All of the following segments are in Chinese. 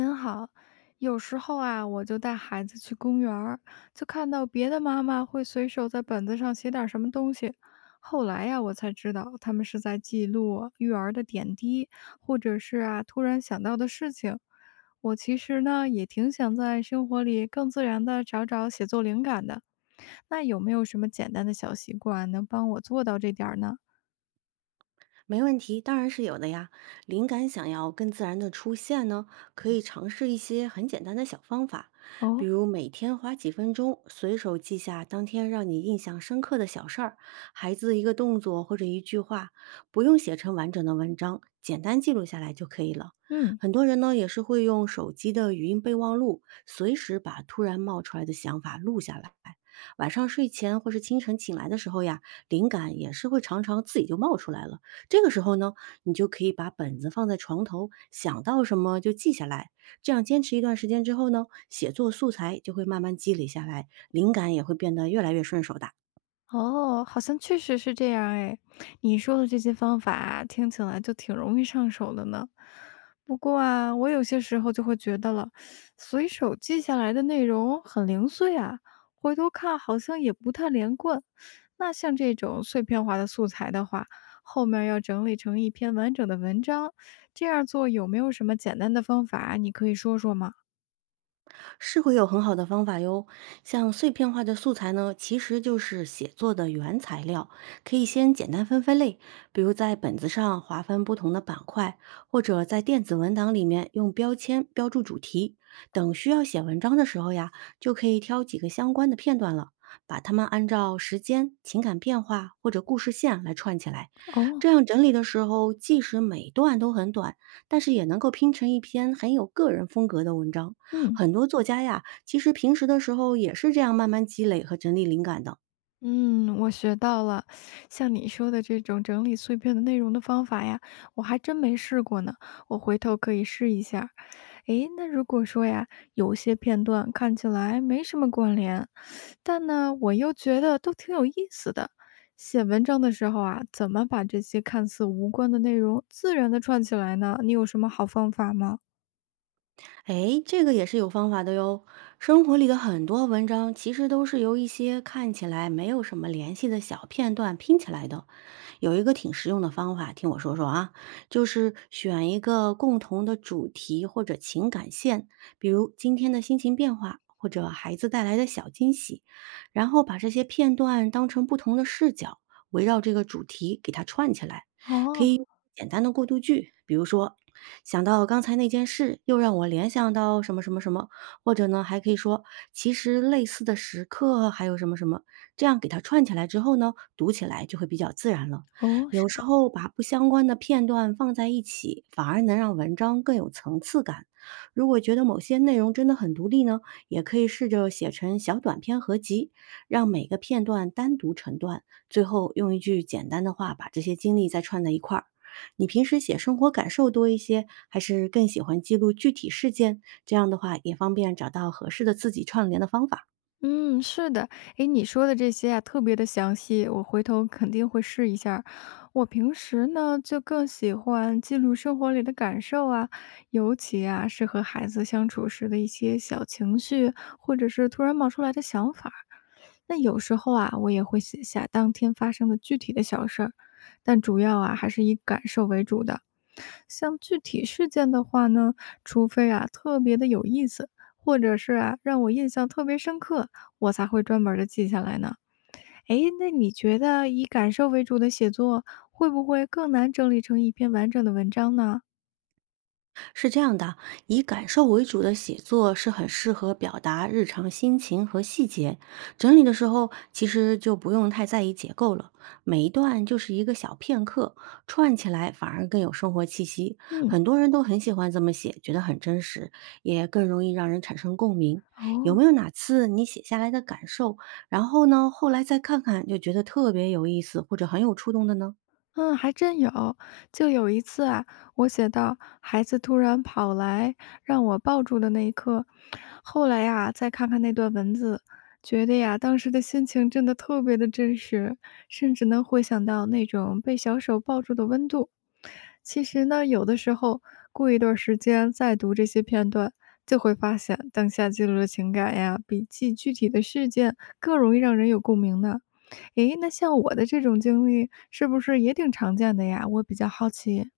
您好，有时候啊，我就带孩子去公园儿，就看到别的妈妈会随手在本子上写点儿什么东西。后来呀、我才知道他们是在记录育儿的点滴，或者是啊突然想到的事情。我其实呢也挺想在生活里更自然的找找写作灵感的。那有没有什么简单的小习惯能帮我做到这点儿呢？没问题，当然是有的呀。灵感想要更自然的出现呢，可以尝试一些很简单的小方法，比哦。如每天花几分钟，随手记下当天让你印象深刻的小事儿，孩子一个动作或者一句话，不用写成完整的文章，简单记录下来就可以了。嗯。很多人呢也是会用手机的语音备忘录，随时把突然冒出来的想法录下来。晚上睡前或是清晨醒来的时候呀，灵感也是会常常自己就冒出来了。这个时候呢，你就可以把本子放在床头，想到什么就记下来。这样坚持一段时间之后呢，写作素材就会慢慢积累下来，灵感也会变得越来越顺手的。哦，好像确实是这样哎。你说的这些方法啊听起来就挺容易上手的呢。不过啊，我有些时候就会觉得了，随手记下来的内容很零碎啊，回头看好像也不太连贯。那像这种碎片化的素材的话，后面要整理成一篇完整的文章，这样做有没有什么简单的方法啊，你可以说说吗？是会有很好的方法哟。像碎片化的素材呢，其实就是写作的原材料，可以先简单分分类，比如在本子上划分不同的板块，或者在电子文档里面用标签标注主题。等需要写文章的时候呀，就可以挑几个相关的片段了。把它们按照时间、情感变化或者故事线来串起来，这哦。样整理的时候，即使每段都很短，但是也能够拼成一篇很有个人风格的文章。嗯。很多作家呀，其实平时的时候也是这样慢慢积累和整理灵感的。嗯，我学到了，像你说的这种整理碎片的内容的方法呀，我还真没试过呢，我回头可以试一下。诶，那如果说呀，有些片段看起来没什么关联，但呢，我又觉得都挺有意思的。写文章的时候啊，怎么把这些看似无关的内容自然的串起来呢？你有什么好方法吗？哎，这个也是有方法的哟。生活里的很多文章其实都是由一些看起来没有什么联系的小片段拼起来的。有一个挺实用的方法，听我说说啊，就是选一个共同的主题或者情感线，比如今天的心情变化。或者孩子带来的小惊喜，然后把这些片段当成不同的视角，围绕这个主题给它串起来。可哦。以简单的过渡句，比如说想到刚才那件事，又让我联想到什么，或者呢，还可以说其实类似的时刻还有什么什么，这样给它串起来之后呢，读起来就会比较自然了。哦。有时候把不相关的片段放在一起，反而能让文章更有层次感。如果觉得某些内容真的很独立呢，也可以试着写成小短篇合集，让每个片段单独成段。最后用一句简单的话把这些经历再串在一块儿。你平时写生活感受多一些，还是更喜欢记录具体事件？这样的话也方便找到合适的自己串联的方法。嗯，是的。诶，你说的这些啊，特别的详细，我回头肯定会试一下儿。我平时呢，就更喜欢记录生活里的感受啊，尤其啊，是和孩子相处时的一些小情绪，或者是突然冒出来的想法儿。那有时候啊，我也会写下当天发生的具体的小事儿，但主要啊，还是以感受为主的。像具体事件的话呢，除非啊特别的有意思，或者是啊让我印象特别深刻，我才会专门的记下来呢。诶，那你觉得以感受为主的写作，会不会更难整理成一篇完整的文章呢？是这样的，以感受为主的写作是很适合表达日常心情和细节。整理的时候，其实就不用太在意结构了，每一段就是一个小片刻，串起来反而更有生活气息。嗯。很多人都很喜欢这么写，觉得很真实，也更容易让人产生共鸣。有哦。没有哪次你写下来的感受，然后呢，后来再看看就觉得特别有意思或者很有触动的呢？嗯，还真有。就有一次啊，我写到孩子突然跑来让我抱住的那一刻，后来呀，再看看那段文字，觉得呀，当时的心情真的特别的真实，甚至能回想到那种被小手抱住的温度。其实呢，有的时候过一段时间再读这些片段，就会发现当下记录的情感呀，比记具体的事件更容易让人有共鸣呢。诶，那像我的这种经历是不是也挺常见的呀？我比较好奇。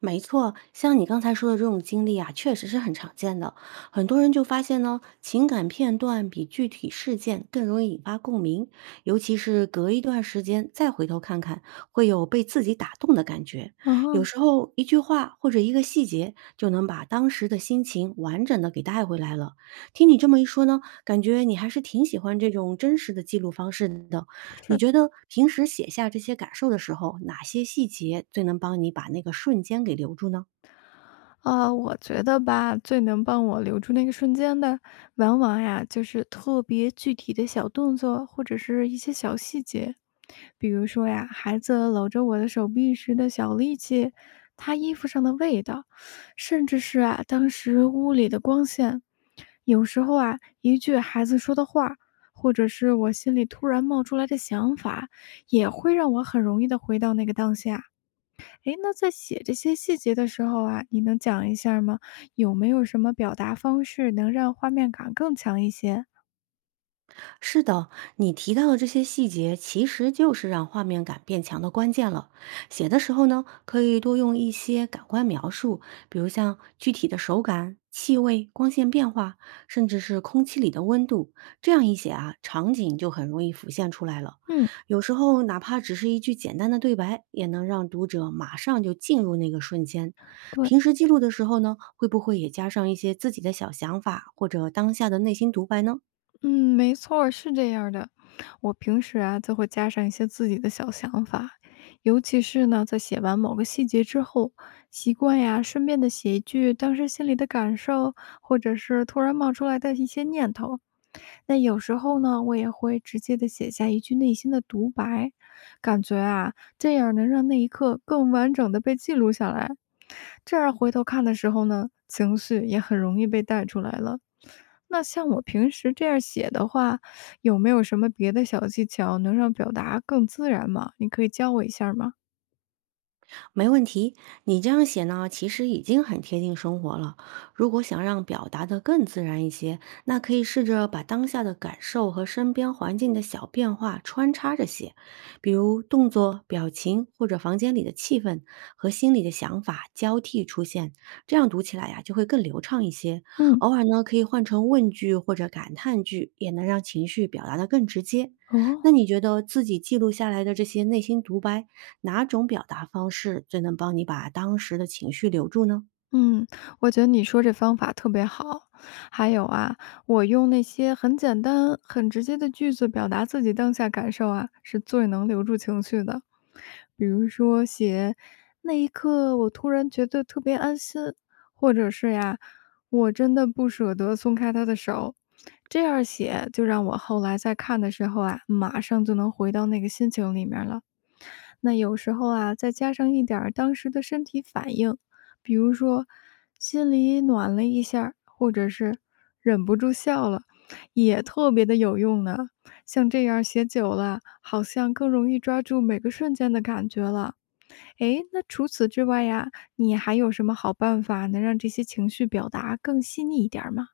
没错，像你刚才说的这种经历啊，确实是很常见的。很多人就发现呢，情感片段比具体事件更容易引发共鸣，尤其是隔一段时间再回头看看，会有被自己打动的感觉。有时候一句话或者一个细节，就能把当时的心情完整的给带回来了。听你这么一说呢，感觉你还是挺喜欢这种真实的记录方式的。就你是。觉得平时写下这些感受的时候，哪些细节最能帮你把那个瞬间给留住呢？啊，我觉得吧，最能帮我留住那个瞬间的，往往呀就是特别具体的小动作，或者是一些小细节。比如说呀，孩子搂着我的手臂时的小力气，他衣服上的味道，甚至是啊，当时屋里的光线。有时候啊，一句孩子说的话，或者是我心里突然冒出来的想法，也会让我很容易的回到那个当下。诶，那在写这些细节的时候啊，你能讲一下吗？有没有什么表达方式能让画面感更强一些？是的，你提到的这些细节，其实就是让画面感变强的关键了。写的时候呢，可以多用一些感官描述，比如像具体的手感、气味、光线变化，甚至是空气里的温度。这样一写啊，场景就很容易浮现出来了。嗯。有时候，哪怕只是一句简单的对白，也能让读者马上就进入那个瞬间。对。平时记录的时候呢，会不会也加上一些自己的小想法，或者当下的内心独白呢？嗯，没错儿是这样儿的。我平时啊，就会加上一些自己的小想法，尤其是呢，在写完某个细节之后，习惯呀，顺便的写一句当时心里的感受，或者是突然冒出来的一些念头。那有时候呢，我也会直接的写下一句内心的独白，感觉啊，这样能让那一刻更完整的被记录下来。这样回头看的时候呢，情绪也很容易被带出来了。那像我平时这样写的话，有没有什么别的小技巧能让表达更自然吗？你可以教我一下儿吗？没问题，你这样写呢，其实已经很贴近生活了。如果想让表达的更自然一些，那可以试着把当下的感受和身边环境的小变化穿插着写，比如动作、表情或者房间里的气氛和心里的想法交替出现，这样读起来呀、就会更流畅一些。嗯。偶尔呢，可以换成问句或者感叹句，也能让情绪表达的更直接。哦。那你觉得自己记录下来的这些内心独白？哪种表达方式最能帮你把当时的情绪留住呢？嗯，我觉得你说这方法特别好。还有啊，我用那些很简单、很直接的句子表达自己当下感受啊，是最能留住情绪的。比如说写“那一刻，我突然觉得特别安心”，或者是呀“我真的不舍得松开他的手”。这样写就让我后来在看的时候啊，马上就能回到那个心情里面了。那有时候啊，再加上一点儿当时的身体反应。比如说心里暖了一下儿或者是忍不住笑了，也特别的有用呢。像这样写久了，好像更容易抓住每个瞬间的感觉了。诶，那除此之外呀，你还有什么好办法能让这些情绪表达更细腻一点儿吗？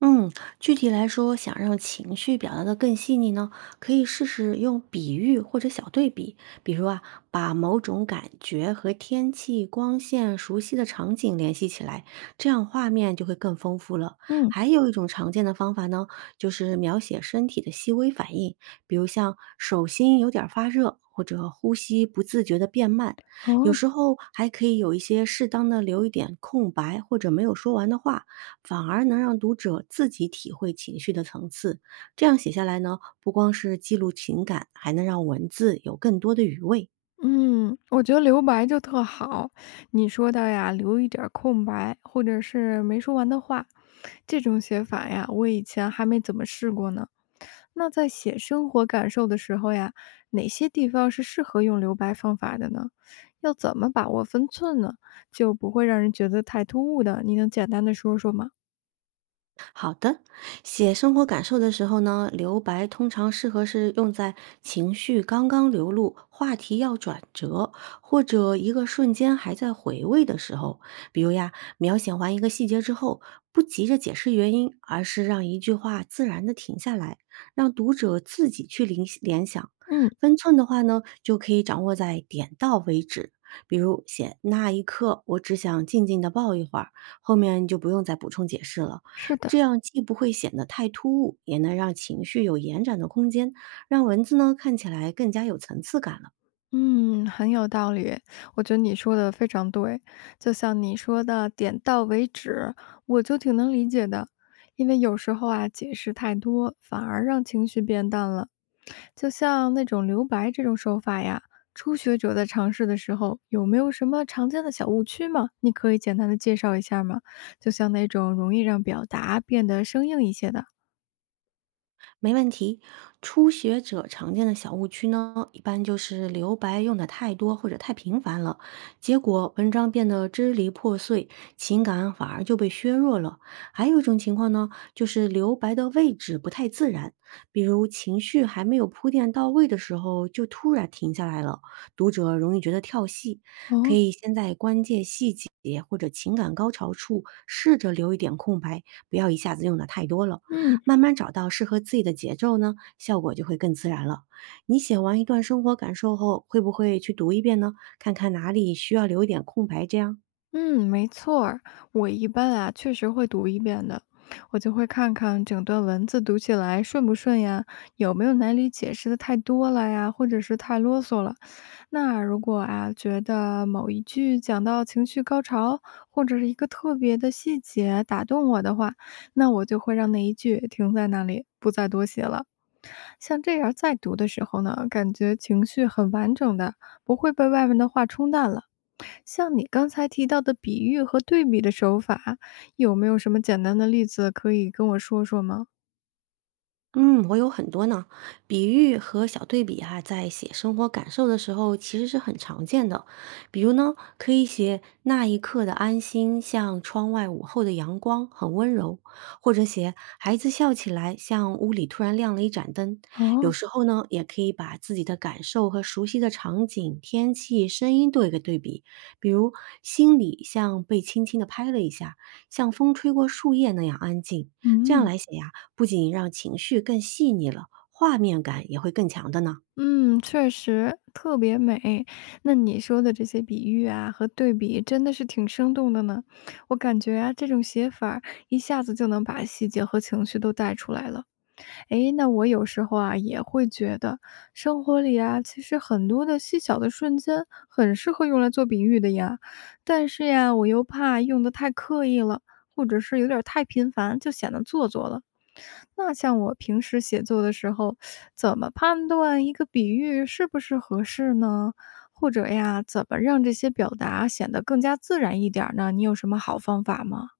嗯，具体来说，想让情绪表达的更细腻呢，可以试试用比喻或者小对比，比如啊，把某种感觉和天气、光线、熟悉的场景联系起来，这样画面就会更丰富了。嗯。还有一种常见的方法呢，就是描写身体的细微反应，比如像手心有点儿发热，或者呼吸不自觉的变慢。有哦。时候还可以有一些适当的留一点空白或者没有说完的话，反而能让读者自己体会情绪的层次。这样写下来呢，不光是记录情感，还能让文字有更多的余味。嗯，我觉得留白就特好。你说的呀，留一点儿空白，或者是没说完的话，这种写法呀，我以前还没怎么试过呢。那在写生活感受的时候呀，哪些地方是适合用留白方法的呢？要怎么把握分寸呢？就不会让人觉得太突兀的？你能简单的说说吗？好的，写生活感受的时候呢，留白通常适合是用在情绪刚刚流露、话题要转折，或者一个瞬间还在回味的时候。比如呀，描写完一个细节之后，不急着解释原因，而是让一句话自然的停下来，让读者自己去联想。嗯，分寸的话呢，就可以掌握在点到为止。比如写那一刻，我只想静静的抱一会儿，后面就不用再补充解释了。是这的。样既不会显得太突兀，也能让情绪有延展的空间，让文字呢看起来更加有层次感。了。嗯，很有道理，我觉得你说的非常对。就像你说的“点到为止”，我就挺能理解的，因为有时候啊，解释太多反而让情绪变淡了。就像那种留白这种手法呀，初学者在尝试的时候，有没有什么常见的小误区吗？你可以简单的介绍一下吗？就像那种容易让表达变得生硬一些的。没问题。初学者常见的小误区呢，一般就是留白用的太多或者太频繁了，结果文章变得支离破碎，情感反而就被削弱了。还有一种情况呢，就是留白的位置不太自然，比如情绪还没有铺垫到位的时候就突然停下来了，读者容易觉得跳戏。可哦。以先在关键细节或者情感高潮处试着留一点空白，不要一下子用的太多了。嗯。慢慢找到适合自己的节奏呢，效果就会更自然了。你写完一段生活感受后，会不会去读一遍呢？看看哪里需要留一点空白，这样。嗯，没错儿，我一般啊确实会读一遍的，我就会看看整段文字读起来顺不顺呀，有没有哪里解释的太多了呀，或者是太啰嗦了。那如果啊觉得某一句讲到情绪高潮，或者是一个特别的细节打动我的话，那我就会让那一句停在那里，不再多写了。像这样再读的时候呢，感觉情绪很完整的，不会被外面的话冲淡了。像你刚才提到的比喻和对比的手法，有没有什么简单的例子可以跟我说说吗？嗯，我有很多呢。比喻和小对比哈，在写生活感受的时候，其实是很常见的。比如呢，可以写那一刻的安心，像窗外午后的阳光，很温柔；或者写孩子笑起来，像屋里突然亮了一盏灯。有哦。时候呢，也可以把自己的感受和熟悉的场景、天气、声音做一个对比。比如，心里像被轻轻地拍了一下，像风吹过树叶那样安静。这样嗯。来写呀，不仅让情绪更细腻了，画面感也会更强的呢。嗯，确实特别美。那你说的这些比喻啊和对比，真的是挺生动的呢。我感觉啊，这种写法儿一下子就能把细节和情绪都带出来了。诶，那我有时候啊也会觉得，生活里啊其实很多的细小的瞬间很适合用来做比喻的呀，但是呀，我又怕用的太刻意了，或者是有点儿太频繁，就显得做作了。那像我平时写作的时候，怎么判断一个比喻是不是合适呢？或者呀，怎么让这些表达显得更加自然一点儿呢？你有什么好方法吗？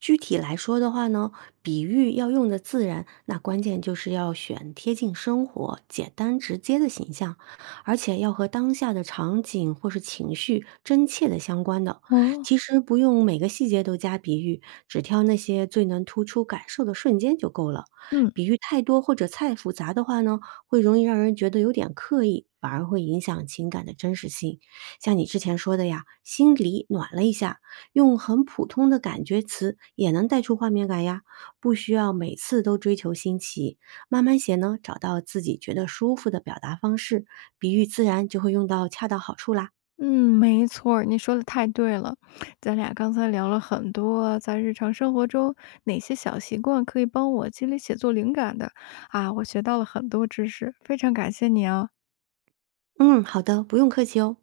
具体来说的话呢，比喻要用的自然，那关键就是要选贴近生活、简单直接的形象，而且要和当下的场景或是情绪真切的相关的。哦。其实不用每个细节都加比喻，只挑那些最能突出感受的瞬间就够了。嗯。比喻太多或者太复杂的话呢，会容易让人觉得有点刻意，反而会影响情感的真实性。像你之前说的呀，心里暖了一下，用很普通的感觉词也能带出画面感呀，不需要每次都追求新奇。慢慢写呢，找到自己觉得舒服的表达方式，比喻自然就会用到恰到好处啦。嗯，没错儿你说的太对了。咱俩刚才聊了很多，在日常生活中哪些小习惯可以帮我积累写作灵感的啊，我学到了很多知识，非常感谢你啊。嗯，好的，不用客气哦。